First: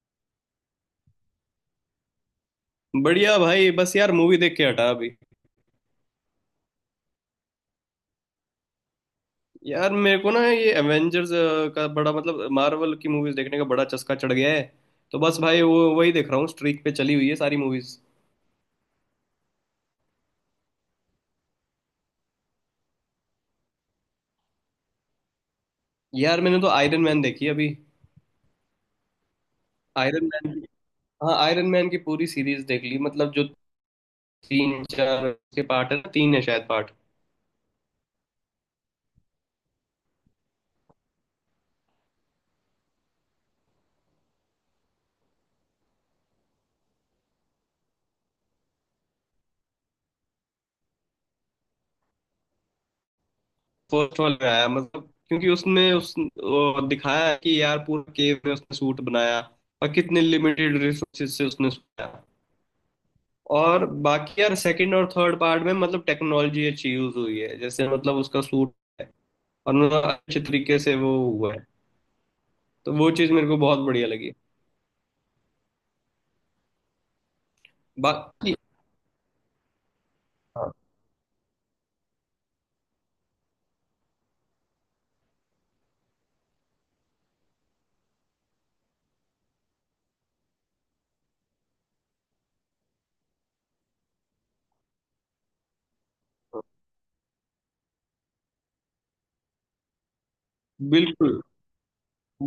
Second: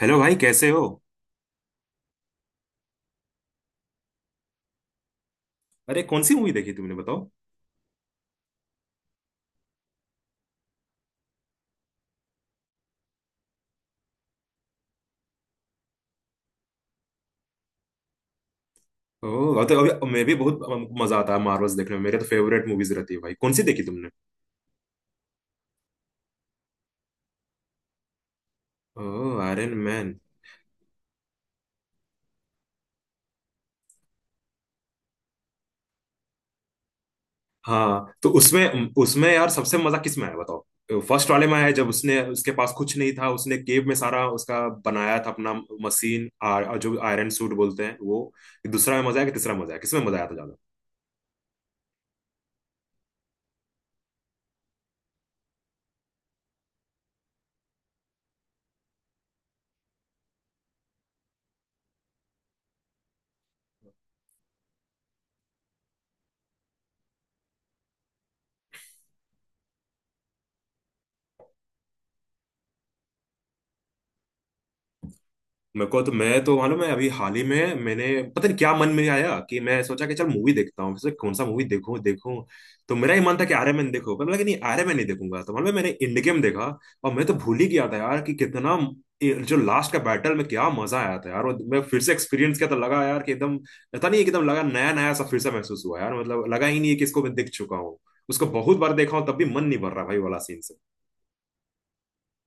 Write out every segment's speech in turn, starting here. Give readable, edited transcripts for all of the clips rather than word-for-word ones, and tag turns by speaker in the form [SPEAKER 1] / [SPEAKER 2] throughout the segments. [SPEAKER 1] Hello भाई, कैसे हो।
[SPEAKER 2] बढ़िया भाई, बस यार मूवी देख के हटा अभी।
[SPEAKER 1] अरे कौन सी मूवी देखी तुमने, बताओ।
[SPEAKER 2] यार मेरे को ना ये एवेंजर्स का बड़ा, मतलब मार्वल की मूवीज देखने का बड़ा चस्का चढ़ गया है। तो बस भाई वो वही देख रहा हूँ, स्ट्रीक पे चली हुई है सारी मूवीज।
[SPEAKER 1] ओह, तो अभी मैं भी बहुत मजा आता है मार्वल्स देखने में, मेरे तो फेवरेट मूवीज रहती है भाई। कौन सी देखी तुमने।
[SPEAKER 2] यार मैंने तो आयरन मैन देखी अभी।
[SPEAKER 1] ओह, आयरन मैन।
[SPEAKER 2] Iron Man. हाँ, आयरन मैन की पूरी सीरीज देख ली, मतलब जो तीन चार के पार्ट है ना, तीन है शायद पार्ट।
[SPEAKER 1] हाँ, तो उसमें उसमें यार सबसे मजा किस में आया बताओ। फर्स्ट वाले में आया, जब उसने, उसके पास कुछ नहीं था, उसने केव में सारा उसका बनाया था अपना मशीन, जो आयरन सूट बोलते हैं वो। दूसरा में मजा आया कि तीसरा में मजा आया, किसमें मजा आया था।
[SPEAKER 2] फर्स्ट वाला आया, मतलब क्योंकि उसने उस वो दिखाया कि यार पूरा केव में उसने सूट बनाया और कितने लिमिटेड रिसोर्सेज से उसने बनाया। और बाकी यार सेकंड और थर्ड पार्ट में मतलब टेक्नोलॉजी अच्छी यूज हुई है, जैसे मतलब उसका सूट है, और मतलब अच्छे तरीके से वो हुआ है। तो वो चीज मेरे को बहुत बढ़िया लगी।
[SPEAKER 1] मेरे को तो मैं तो मालूम है, अभी हाल ही में मैंने पता
[SPEAKER 2] बाकी।
[SPEAKER 1] नहीं क्या मन में आया कि मैं सोचा कि चल मूवी
[SPEAKER 2] हाँ।
[SPEAKER 1] देखता हूँ, सोचा कौन सा मूवी देखूं देखूं। तो मेरा ही मन था कि आर्य मैन देखो, पर मैं लगा नहीं आर्य मैन नहीं देखूंगा। तो मालूम है, मैंने इंड गेम देखा। और मैं तो भूल ही गया था यार कि कितना ये जो लास्ट का बैटल, में क्या मजा आया था यार। और मैं फिर से एक्सपीरियंस किया तो लगा यार कि एकदम, पता नहीं एकदम लगा नया नया सा, फिर से महसूस हुआ यार। मतलब लगा ही नहीं है कि इसको मैं देख चुका हूँ, उसको बहुत बार देखा हूँ तब भी मन नहीं भर रहा भाई वाला सीन।
[SPEAKER 2] बिल्कुल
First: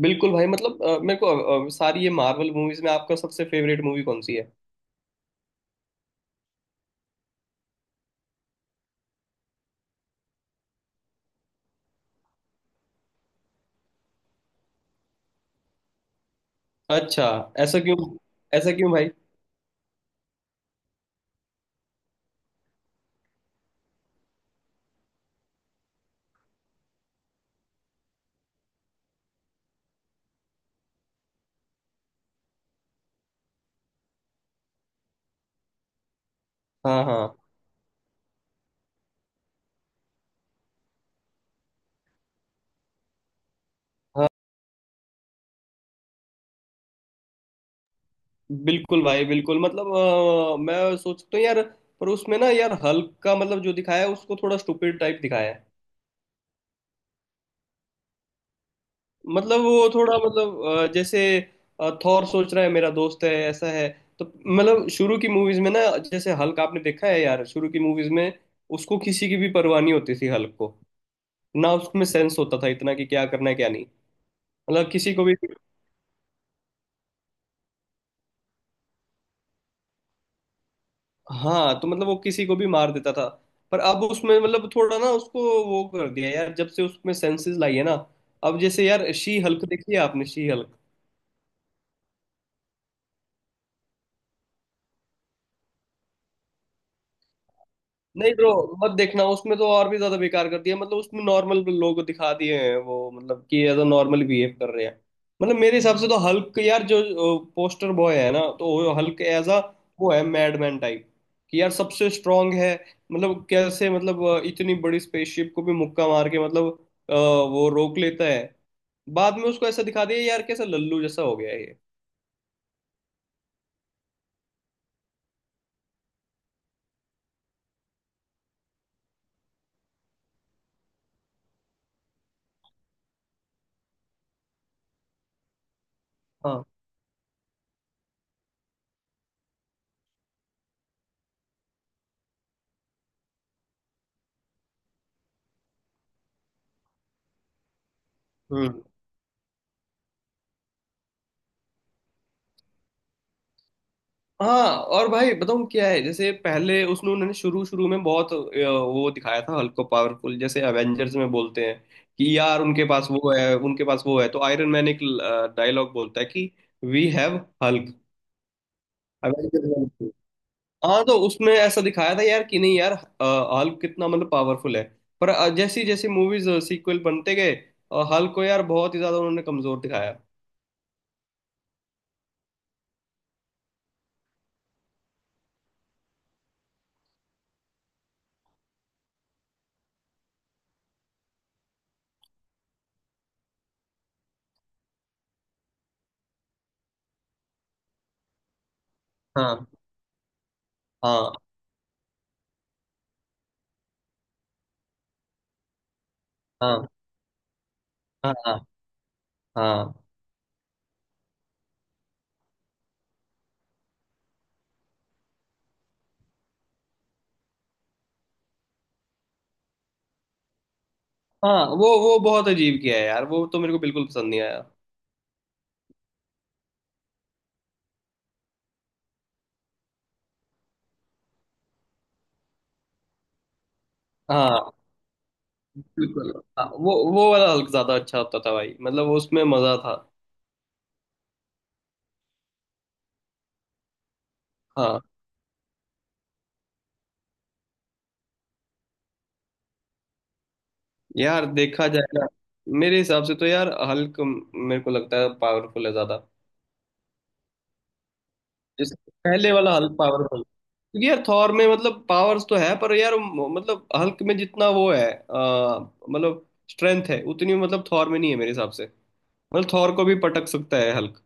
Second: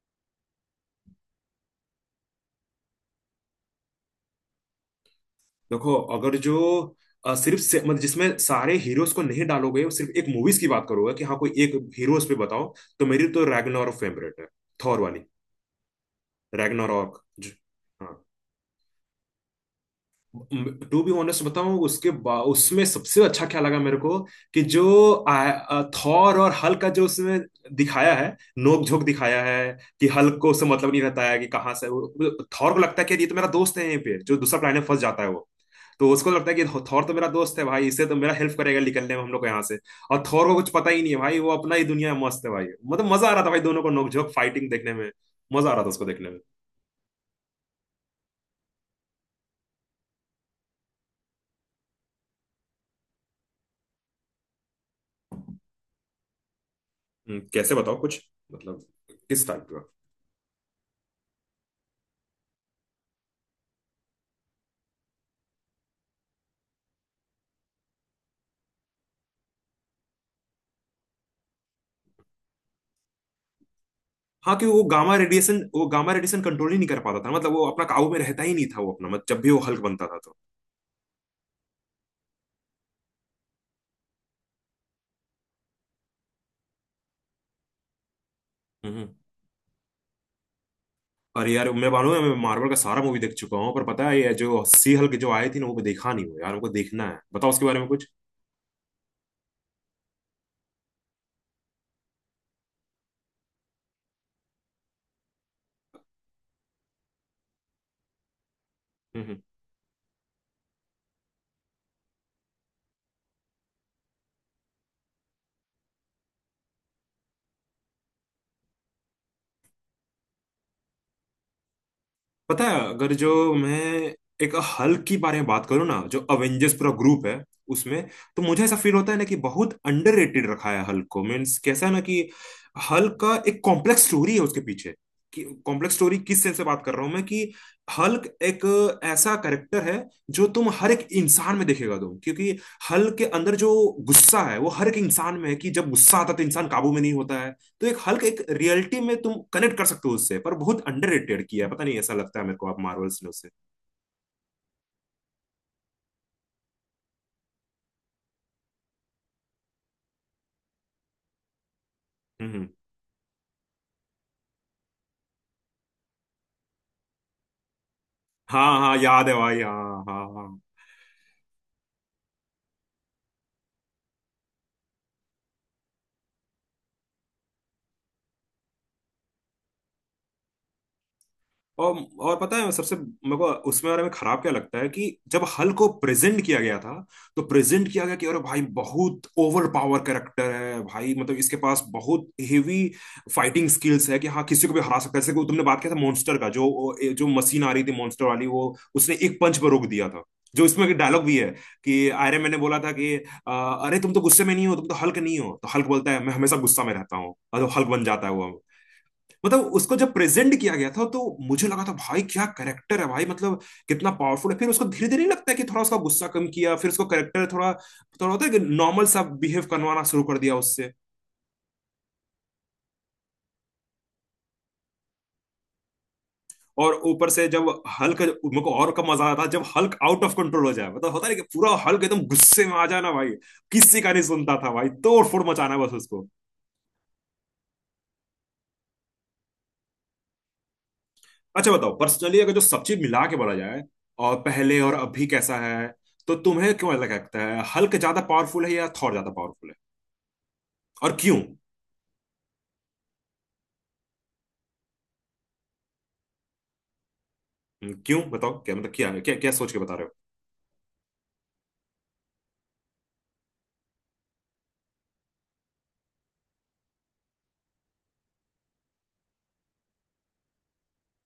[SPEAKER 2] बिल्कुल भाई, मतलब मेरे को सारी ये मार्वल मूवीज में आपका सबसे फेवरेट मूवी कौन सी है?
[SPEAKER 1] देखो, अगर जो मतलब जिसमें सारे हीरोज को नहीं डालोगे और सिर्फ एक मूवीज की बात करोगे, कि हाँ कोई एक हीरोज पे बताओ। तो मेरी तो रैग्नारोक फेवरेट है, थॉर वाली। रैग्नारोक
[SPEAKER 2] अच्छा।
[SPEAKER 1] जो-
[SPEAKER 2] ऐसा क्यों?
[SPEAKER 1] हाँ।
[SPEAKER 2] ऐसा क्यों भाई?
[SPEAKER 1] टू बी ऑनेस्ट बताऊं, उसमें सबसे अच्छा क्या लगा मेरे को, कि जो आ, आ, थॉर और हल्क का जो उसमें दिखाया है, नोक झोंक दिखाया है। कि हल्क को उससे मतलब नहीं रहता है कि कहाँ से। थॉर को लगता है कि ये तो मेरा दोस्त है, यहीं पे जो दूसरा प्लेनेट फंस जाता है वो। तो उसको तो लगता है कि
[SPEAKER 2] हाँ
[SPEAKER 1] थॉर तो मेरा
[SPEAKER 2] हाँ
[SPEAKER 1] दोस्त है भाई, इससे तो मेरा हेल्प करेगा निकलने में हम लोग को यहाँ से। और थॉर को कुछ पता ही नहीं है भाई, वो अपना ही दुनिया में मस्त है भाई। मतलब मजा आ रहा था भाई, दोनों को
[SPEAKER 2] हाँ।
[SPEAKER 1] नोकझोंक फाइटिंग देखने में, मजा आ रहा था उसको देखने में।
[SPEAKER 2] बिल्कुल भाई बिल्कुल, मतलब मैं सोचता हूँ यार, पर उसमें ना यार हल्क का मतलब जो दिखाया है, उसको थोड़ा स्टूपिड टाइप दिखाया है।
[SPEAKER 1] कैसे बताओ कुछ। मतलब, किस
[SPEAKER 2] मतलब
[SPEAKER 1] टाइप का।
[SPEAKER 2] वो थोड़ा, मतलब जैसे थॉर सोच रहा है मेरा दोस्त है ऐसा है। तो मतलब शुरू की मूवीज में ना, जैसे हल्क आपने देखा है यार शुरू की मूवीज में, उसको किसी की भी परवाह नहीं होती थी हल्क को। ना उसमें सेंस होता था इतना कि क्या करना है क्या नहीं।
[SPEAKER 1] हाँ, कि वो
[SPEAKER 2] मतलब किसी
[SPEAKER 1] गामा
[SPEAKER 2] को भी।
[SPEAKER 1] रेडिएशन वो गामा रेडिएशन कंट्रोल ही नहीं कर पाता था, मतलब वो अपना काबू में रहता ही नहीं था, वो अपना मतलब जब भी वो हल्क बनता था तो।
[SPEAKER 2] हाँ, तो मतलब वो किसी को भी मार देता था। पर अब उसमें मतलब थोड़ा ना उसको वो कर दिया यार, जब से उसमें सेंसेस लाई है ना। अब जैसे
[SPEAKER 1] हम्म।
[SPEAKER 2] यार शी हल्क देखी है आपने? She Hulk.
[SPEAKER 1] अरे यार, मैं मानूं मैं मार्वल का सारा मूवी देख चुका हूँ, पर पता है ये जो सी हल्क जो आई थी ना, वो देखा नहीं हो यार, हमको देखना है, बताओ उसके बारे में कुछ।
[SPEAKER 2] नहीं ब्रो। मत देखना, उसमें तो और भी ज्यादा बेकार कर दिया। मतलब उसमें नॉर्मल लोग दिखा दिए हैं वो, मतलब कि एज अ नॉर्मल बिहेव कर रहे हैं। मतलब मेरे हिसाब से तो हल्क यार जो पोस्टर बॉय है ना, तो वो हल्क एज अ, वो है मैडमैन टाइप। कि यार सबसे स्ट्रांग है। मतलब कैसे, मतलब इतनी बड़ी स्पेसशिप को भी मुक्का मार के मतलब वो रोक लेता है। बाद में उसको ऐसा दिखा दिया यार, कैसा लल्लू जैसा हो गया है ये।
[SPEAKER 1] पता है, अगर जो मैं एक हल्क के बारे में बात करूँ ना, जो अवेंजर्स पूरा ग्रुप है उसमें, तो मुझे ऐसा फील होता है ना कि बहुत अंडररेटेड रखा है हल्क को। मीन्स कैसा है ना कि हल्क का एक कॉम्प्लेक्स स्टोरी है उसके पीछे। कि कॉम्प्लेक्स स्टोरी किस सेंस से
[SPEAKER 2] हाँ।
[SPEAKER 1] बात कर रहा हूँ मैं, कि हल्क एक ऐसा कैरेक्टर है, जो तुम हर एक इंसान में देखेगा तुम, क्योंकि हल्क के अंदर जो गुस्सा है वो हर एक इंसान में है, कि जब गुस्सा आता है तो इंसान काबू में नहीं होता है। तो एक हल्क एक
[SPEAKER 2] हम्म।
[SPEAKER 1] रियलिटी में तुम कनेक्ट कर सकते हो उससे, पर बहुत अंडररेटेड किया है, पता नहीं ऐसा लगता है मेरे को, आप मार्वल्स ने उसे।
[SPEAKER 2] हाँ। और भाई बताऊँ क्या है, जैसे पहले उसने उन्होंने शुरू शुरू में बहुत वो दिखाया था हल्को पावरफुल, जैसे अवेंजर्स में बोलते हैं कि
[SPEAKER 1] हम्म,
[SPEAKER 2] यार उनके पास वो है, उनके पास वो है, तो आयरन मैन एक डायलॉग बोलता है कि वी हैव हल्क,
[SPEAKER 1] हाँ, हाँ, याद है भाई, हाँ,
[SPEAKER 2] अवेंजर्स।
[SPEAKER 1] हाँ, हाँ।
[SPEAKER 2] हाँ, तो उसमें ऐसा दिखाया था यार कि नहीं यार, हल्क कितना मतलब पावरफुल है। पर जैसी जैसी मूवीज सीक्वल बनते गए, हल्क को यार बहुत ही ज्यादा उन्होंने कमजोर दिखाया।
[SPEAKER 1] और और पता है, सबसे मेरे को उसमें बारे में खराब क्या लगता है, कि जब हल को प्रेजेंट किया गया था, तो प्रेजेंट किया गया कि अरे भाई बहुत ओवर पावर कैरेक्टर है भाई, मतलब इसके पास बहुत हेवी फाइटिंग स्किल्स है, कि हाँ किसी को भी हरा सकता है। जैसे कि तुमने बात किया था मॉन्स्टर का जो जो मशीन आ रही थी मॉन्स्टर वाली वो, उसने एक पंच
[SPEAKER 2] हाँ
[SPEAKER 1] पर रोक दिया था। जो इसमें डायलॉग
[SPEAKER 2] हाँ
[SPEAKER 1] भी है, कि आयरन मैन ने बोला था कि अ, अरे तुम तो गुस्से में नहीं हो, तुम तो हल्क नहीं हो, तो हल्क बोलता है मैं हमेशा गुस्सा
[SPEAKER 2] हाँ
[SPEAKER 1] में रहता हूँ, और वो हल्क बन जाता है
[SPEAKER 2] हाँ
[SPEAKER 1] वो।
[SPEAKER 2] हाँ
[SPEAKER 1] मतलब
[SPEAKER 2] हाँ।
[SPEAKER 1] उसको जब प्रेजेंट किया गया था तो मुझे लगा था भाई क्या करेक्टर है भाई, मतलब कितना पावरफुल है। फिर उसको धीरे धीरे लगता है कि थोड़ा उसका गुस्सा कम किया, फिर उसको करेक्टर थोड़ा थोड़ा होता है कि नॉर्मल सा बिहेव करवाना शुरू कर दिया उससे।
[SPEAKER 2] हाँ, वो बहुत अजीब किया है यार, वो तो मेरे को बिल्कुल पसंद नहीं आया।
[SPEAKER 1] और ऊपर से जब हल्क, मेरे को और कम मजा आया था जब हल्क आउट ऑफ कंट्रोल हो जाए, मतलब होता है ना कि पूरा हल्क एकदम गुस्से में आ जाना भाई, किसी का नहीं सुनता था
[SPEAKER 2] हाँ
[SPEAKER 1] भाई, तोड़ फोड़ मचाना बस उसको।
[SPEAKER 2] बिल्कुल। हाँ, वो वाला हल्क ज्यादा अच्छा होता था भाई, मतलब उसमें मजा था।
[SPEAKER 1] अच्छा बताओ, पर्सनली अगर जो सब चीज मिला के बोला जाए, और पहले और
[SPEAKER 2] हाँ।
[SPEAKER 1] अभी कैसा है, तो तुम्हें क्यों लगता है हल्क ज्यादा पावरफुल है या थॉर ज्यादा पावरफुल है, और क्यों।
[SPEAKER 2] यार देखा जाएगा। मेरे हिसाब से तो यार हल्क मेरे को लगता है पावरफुल है ज्यादा।
[SPEAKER 1] क्यों बताओ, क्या मतलब,
[SPEAKER 2] जिस
[SPEAKER 1] क्या क्या क्या
[SPEAKER 2] पहले
[SPEAKER 1] सोच
[SPEAKER 2] वाला
[SPEAKER 1] के
[SPEAKER 2] हल्क
[SPEAKER 1] बता रहे हो।
[SPEAKER 2] पावरफुल, क्योंकि यार थॉर में मतलब पावर्स तो है, पर यार मतलब हल्क में जितना वो है मतलब स्ट्रेंथ है उतनी मतलब थॉर में नहीं है मेरे हिसाब से। मतलब थॉर को भी पटक सकता है हल्क।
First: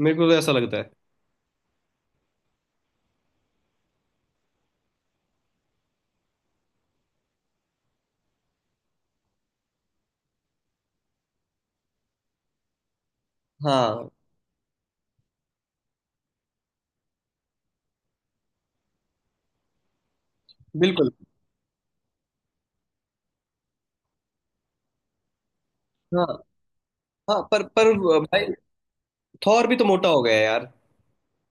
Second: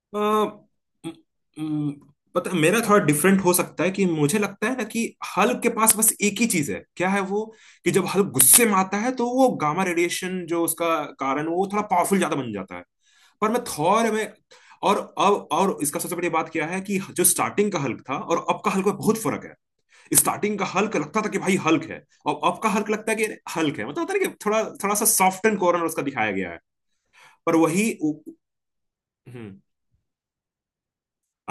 [SPEAKER 2] मेरे
[SPEAKER 1] अ,
[SPEAKER 2] को तो ऐसा लगता है।
[SPEAKER 1] म- पता मेरा थोड़ा डिफरेंट हो सकता है, कि मुझे लगता है ना कि हल्क के पास बस एक ही चीज है, क्या है वो, कि जब हल्क गुस्से में आता है तो वो गामा रेडिएशन जो उसका कारण, वो थोड़ा पावरफुल ज्यादा बन जाता है। पर मैं थॉर
[SPEAKER 2] हाँ
[SPEAKER 1] में, और अब, और इसका सबसे बड़ी बात क्या है कि जो स्टार्टिंग का हल्क था और अब का हल्क में बहुत फर्क है। स्टार्टिंग का हल्क
[SPEAKER 2] बिल्कुल।
[SPEAKER 1] लगता था कि भाई हल्क है, और अब का हल्क लगता है कि हल्क है, मतलब होता है ना कि थोड़ा थोड़ा सा सॉफ्ट एंड कॉर्नर उसका दिखाया
[SPEAKER 2] हाँ
[SPEAKER 1] गया है।
[SPEAKER 2] हाँ,
[SPEAKER 1] पर
[SPEAKER 2] पर
[SPEAKER 1] वही।
[SPEAKER 2] पर भाई
[SPEAKER 1] हम्म।
[SPEAKER 2] थॉर भी तो मोटा हो गया है यार।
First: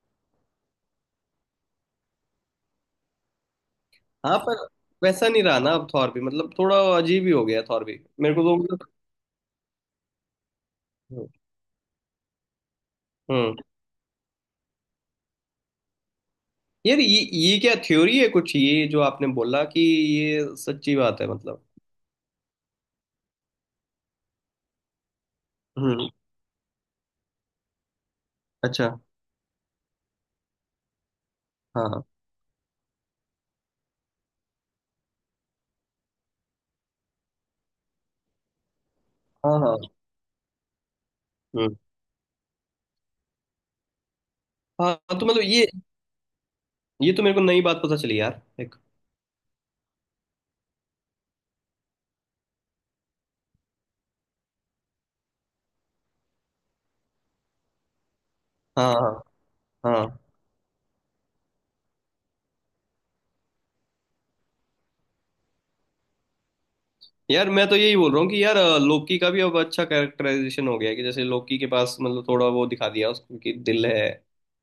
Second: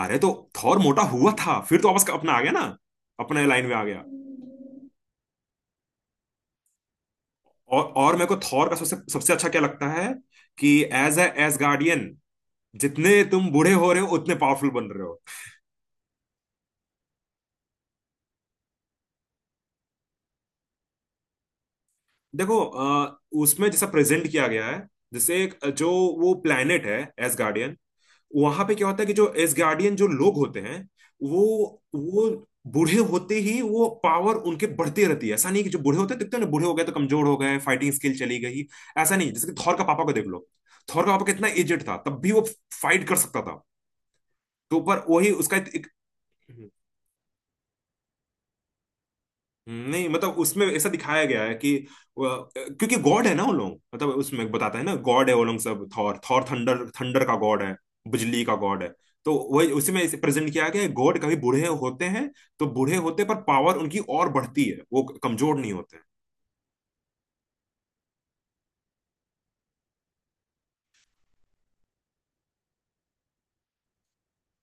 [SPEAKER 1] अरे तो, थॉर मोटा हुआ था, फिर तो वापस अपना आ गया ना, अपने लाइन में आ गया।
[SPEAKER 2] हाँ, पर वैसा नहीं रहा ना अब, थॉर भी मतलब थोड़ा अजीब ही हो गया,
[SPEAKER 1] और
[SPEAKER 2] थॉर भी
[SPEAKER 1] और मेरे को
[SPEAKER 2] मेरे को तो
[SPEAKER 1] थॉर का
[SPEAKER 2] मतलब।
[SPEAKER 1] सबसे सबसे अच्छा क्या लगता है, कि एज गार्डियन, जितने तुम
[SPEAKER 2] हम्म।
[SPEAKER 1] बूढ़े हो रहे हो, उतने पावरफुल बन रहे हो।
[SPEAKER 2] यार ये क्या थ्योरी है कुछ, ये जो आपने बोला कि ये सच्ची बात है मतलब।
[SPEAKER 1] देखो, उसमें जैसा प्रेजेंट किया गया है, जैसे एक जो
[SPEAKER 2] हम्म।
[SPEAKER 1] वो प्लेनेट है, एज गार्डियन, वहां पे क्या
[SPEAKER 2] अच्छा।
[SPEAKER 1] होता है कि जो एसगार्डियन जो लोग होते हैं, वो
[SPEAKER 2] हाँ हाँ
[SPEAKER 1] वो बूढ़े होते ही वो पावर उनके बढ़ती रहती है। ऐसा नहीं कि जो बूढ़े होते हैं, देखते हो ना, बूढ़े हो गए तो कमजोर हो गए, फाइटिंग स्किल चली गई। ऐसा नहीं, जैसे कि
[SPEAKER 2] हाँ
[SPEAKER 1] थॉर
[SPEAKER 2] हाँ।
[SPEAKER 1] का पापा को देख लो, थॉर का पापा कितना
[SPEAKER 2] हम्म।
[SPEAKER 1] एजेड था, तब भी वो फाइट कर सकता था। तो
[SPEAKER 2] हाँ
[SPEAKER 1] पर
[SPEAKER 2] तो
[SPEAKER 1] वही
[SPEAKER 2] मतलब
[SPEAKER 1] उसका
[SPEAKER 2] ये
[SPEAKER 1] एक, एक।
[SPEAKER 2] ये तो मेरे को नई बात पता चली यार एक।
[SPEAKER 1] नहीं, मतलब उसमें ऐसा दिखाया गया है कि वो- क्योंकि गॉड है ना वो लोग, मतलब उसमें बताता है ना गॉड है वो लोग सब, थॉर थॉर थंडर थंडर का गॉड है, बिजली का गॉड है।
[SPEAKER 2] हाँ हाँ
[SPEAKER 1] तो वही उसी
[SPEAKER 2] हाँ।
[SPEAKER 1] में प्रेजेंट किया गया है, गॉड कभी बूढ़े होते हैं, तो बूढ़े होते पर पावर उनकी और बढ़ती है, वो कमजोर नहीं होते।
[SPEAKER 2] यार मैं तो यही बोल रहा हूँ कि यार लोकी का भी अब अच्छा कैरेक्टराइजेशन हो गया है, कि जैसे लोकी के पास मतलब थोड़ा वो दिखा दिया उसको कि दिल है,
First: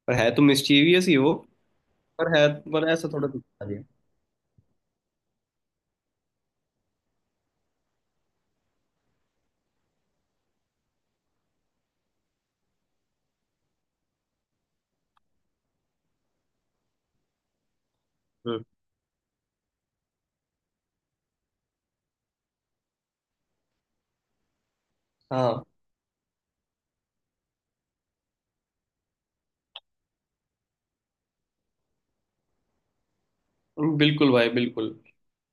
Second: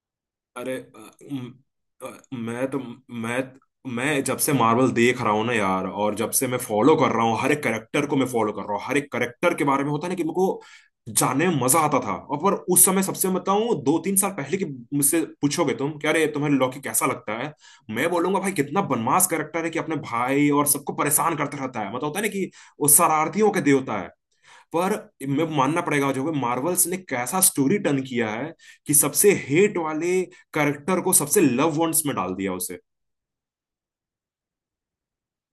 [SPEAKER 2] पर है तो
[SPEAKER 1] अरे
[SPEAKER 2] मिस्चीवियस ही वो।
[SPEAKER 1] अ,
[SPEAKER 2] पर है,
[SPEAKER 1] मैं तो
[SPEAKER 2] पर ऐसा थोड़ा
[SPEAKER 1] मैं
[SPEAKER 2] दिखता नहीं है।
[SPEAKER 1] मैं जब से मार्वल देख रहा हूँ ना यार, और जब से मैं फॉलो कर रहा हूँ हर एक करेक्टर को, मैं फॉलो कर रहा हूँ हर एक करेक्टर के बारे में, होता है ना कि मेरे को जानने में मजा आता था। और पर उस समय सबसे बताऊं, 2-3 साल पहले की, मुझसे पूछोगे तुम क्या, अरे तुम्हें लॉकी कैसा लगता है, मैं बोलूंगा भाई
[SPEAKER 2] हम्म।
[SPEAKER 1] कितना बनमास करेक्टर है, कि अपने भाई और सबको परेशान करते रहता है, मतलब होता है ना कि वो शरारतियों के देवता है। पर मैं
[SPEAKER 2] हाँ
[SPEAKER 1] मानना पड़ेगा, जो मार्वल्स ने कैसा स्टोरी टर्न किया है, कि सबसे हेट वाले कैरेक्टर को सबसे लव वंस में डाल दिया उसे।
[SPEAKER 2] बिल्कुल भाई बिल्कुल।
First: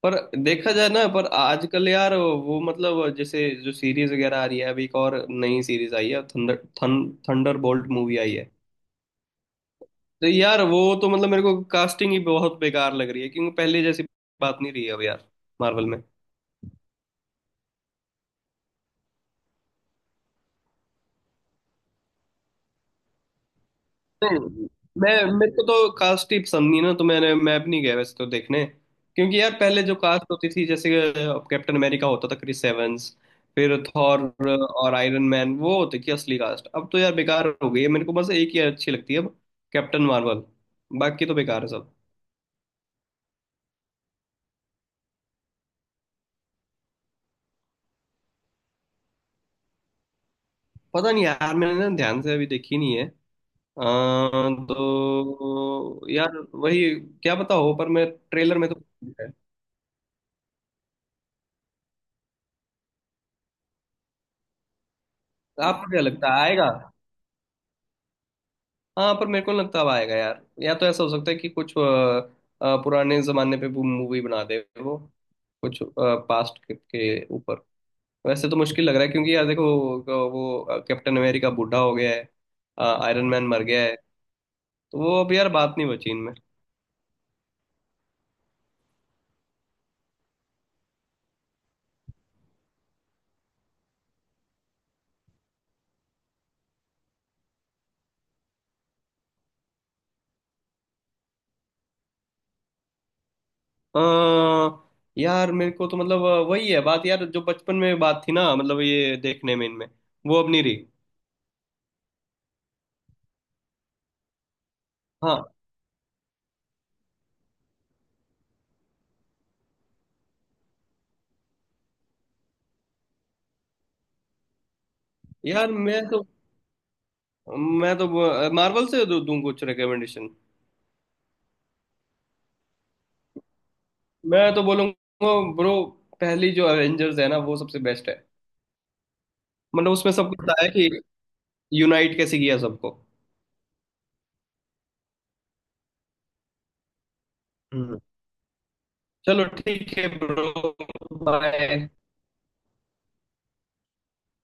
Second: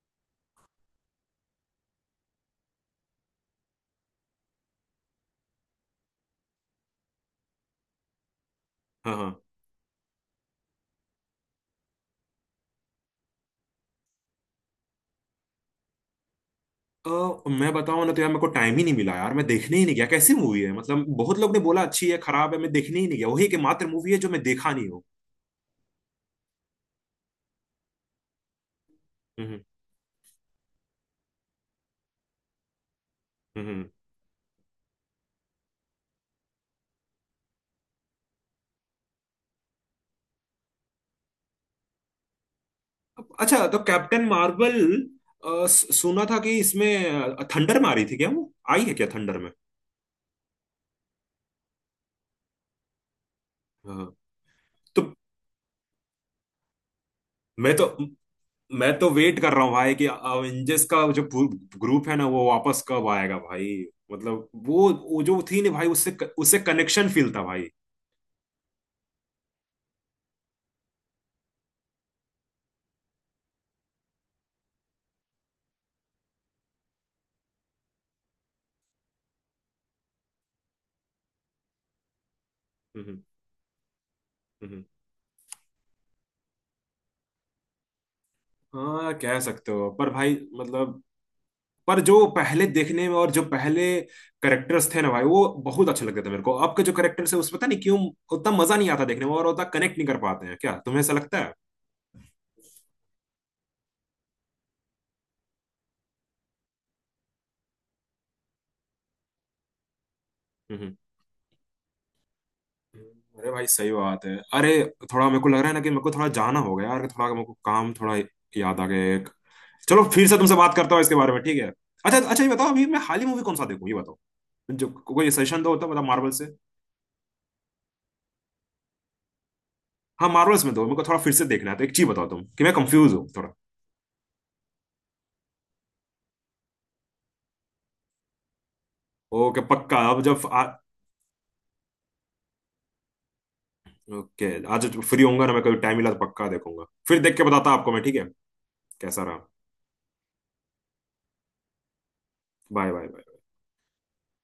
[SPEAKER 2] पर देखा जाए ना, पर आजकल यार वो मतलब जैसे जो सीरीज वगैरह आ रही है, अभी एक और नई सीरीज आई है, थंडर थंडर बोल्ट मूवी आई है।
[SPEAKER 1] हाँ, हाँ।
[SPEAKER 2] तो यार वो तो मतलब मेरे को कास्टिंग ही बहुत बेकार लग रही है, क्योंकि पहले जैसी बात नहीं रही है अब यार मार्वल में।
[SPEAKER 1] मैं बताऊं ना, तो यार मेरे को टाइम ही नहीं मिला यार, मैं देखने ही नहीं गया कैसी मूवी है, मतलब बहुत लोग ने बोला अच्छी है खराब है, मैं देखने ही नहीं गया, वही एकमात्र मूवी है जो
[SPEAKER 2] नहीं,
[SPEAKER 1] मैं देखा नहीं हूँ।
[SPEAKER 2] मैं मेरे को तो कास्ट ही पसंद नहीं ना, तो मैं भी नहीं गया वैसे तो देखने। क्योंकि यार
[SPEAKER 1] हम्म,
[SPEAKER 2] पहले जो कास्ट होती थी, जैसे कैप्टन अमेरिका होता था क्रिस एवंस, फिर
[SPEAKER 1] हम्म।
[SPEAKER 2] थॉर और आयरन मैन, वो होती थी असली कास्ट। अब तो यार बेकार हो गई है, मेरे को बस एक ही अच्छी लगती है अब, कैप्टन मार्वल। बाकी तो बेकार है सब।
[SPEAKER 1] अच्छा, तो कैप्टन मार्वल, सुना था कि इसमें थंडर में आ रही थी क्या, वो आई है क्या थंडर में।
[SPEAKER 2] पता नहीं यार मैंने ना ध्यान से अभी देखी नहीं है। अ,
[SPEAKER 1] हाँ, हाँ। तो
[SPEAKER 2] तो यार वही, क्या पता हो,
[SPEAKER 1] मैं तो
[SPEAKER 2] पर मैं ट्रेलर में तो।
[SPEAKER 1] मैं तो वेट कर रहा हूँ भाई कि अवेंजर्स का जो ग्रुप है ना, वो वापस कब आएगा भाई। मतलब वो जो थी ना भाई,
[SPEAKER 2] आपको क्या
[SPEAKER 1] उससे
[SPEAKER 2] लगता है
[SPEAKER 1] उससे
[SPEAKER 2] आएगा?
[SPEAKER 1] कनेक्शन फील था भाई।
[SPEAKER 2] हाँ, पर मेरे को नहीं लगता अब आएगा यार। या तो ऐसा हो सकता है कि कुछ पुराने जमाने पे मूवी बना दे वो, कुछ पास्ट के ऊपर। वैसे तो मुश्किल लग रहा है, क्योंकि यार देखो, वो कैप्टन अमेरिका बूढ़ा हो गया है।
[SPEAKER 1] हम्म,
[SPEAKER 2] आयरन मैन मर गया है।
[SPEAKER 1] हम्म।
[SPEAKER 2] तो वो अब यार बात नहीं बची इनमें।
[SPEAKER 1] हाँ, कह सकते हो पर भाई, मतलब पर जो पहले देखने में, और जो पहले करेक्टर्स थे ना भाई वो बहुत अच्छे लगते थे मेरे को, अब के जो करेक्टर्स है उसमें पता नहीं क्यों उतना मजा नहीं आता देखने में, और उतना कनेक्ट नहीं कर पाते हैं, क्या तुम्हें ऐसा लगता है।
[SPEAKER 2] अ, यार मेरे को तो मतलब वही है बात यार जो बचपन में बात थी ना, मतलब ये देखने में इनमें वो अब नहीं रही।
[SPEAKER 1] हम्म। अरे भाई सही बात है, अरे थोड़ा मेरे को
[SPEAKER 2] हाँ।
[SPEAKER 1] लग रहा है ना कि मेरे को थोड़ा जाना होगा यार, थोड़ा मेरे को काम थोड़ा याद आ गया। चलो फिर से तुमसे बात करता हूँ इसके बारे में, ठीक है। अच्छा अच्छा, ये बताओ अभी मैं हाल ही मूवी कौन सा देखूँ, ये बताओ, जो कोई सजेशन
[SPEAKER 2] यार
[SPEAKER 1] दो तो
[SPEAKER 2] मैं
[SPEAKER 1] बताओ
[SPEAKER 2] तो
[SPEAKER 1] मार्वल से।
[SPEAKER 2] मैं तो मार्वल से दूं कुछ
[SPEAKER 1] हाँ,
[SPEAKER 2] रिकमेंडेशन।
[SPEAKER 1] मार्वल्स में दो मेरे को, थोड़ा फिर से देखना है तो एक चीज बताओ तुम, कि मैं कंफ्यूज हूँ थोड़ा।
[SPEAKER 2] मैं तो बोलूंगा ब्रो, पहली जो एवेंजर्स है ना वो सबसे बेस्ट है।
[SPEAKER 1] ओके
[SPEAKER 2] मतलब
[SPEAKER 1] पक्का,
[SPEAKER 2] उसमें
[SPEAKER 1] अब
[SPEAKER 2] सब कुछ
[SPEAKER 1] जब
[SPEAKER 2] बताया कि यूनाइट कैसे किया सबको।
[SPEAKER 1] ओके, आज फ्री होऊंगा ना मैं, कभी टाइम मिला तो पक्का देखूंगा, फिर देख के बताता आपको
[SPEAKER 2] हम्म।
[SPEAKER 1] मैं, ठीक है। कैसा रहा।
[SPEAKER 2] चलो ठीक है ब्रो। बाय।
[SPEAKER 1] Bye, bye.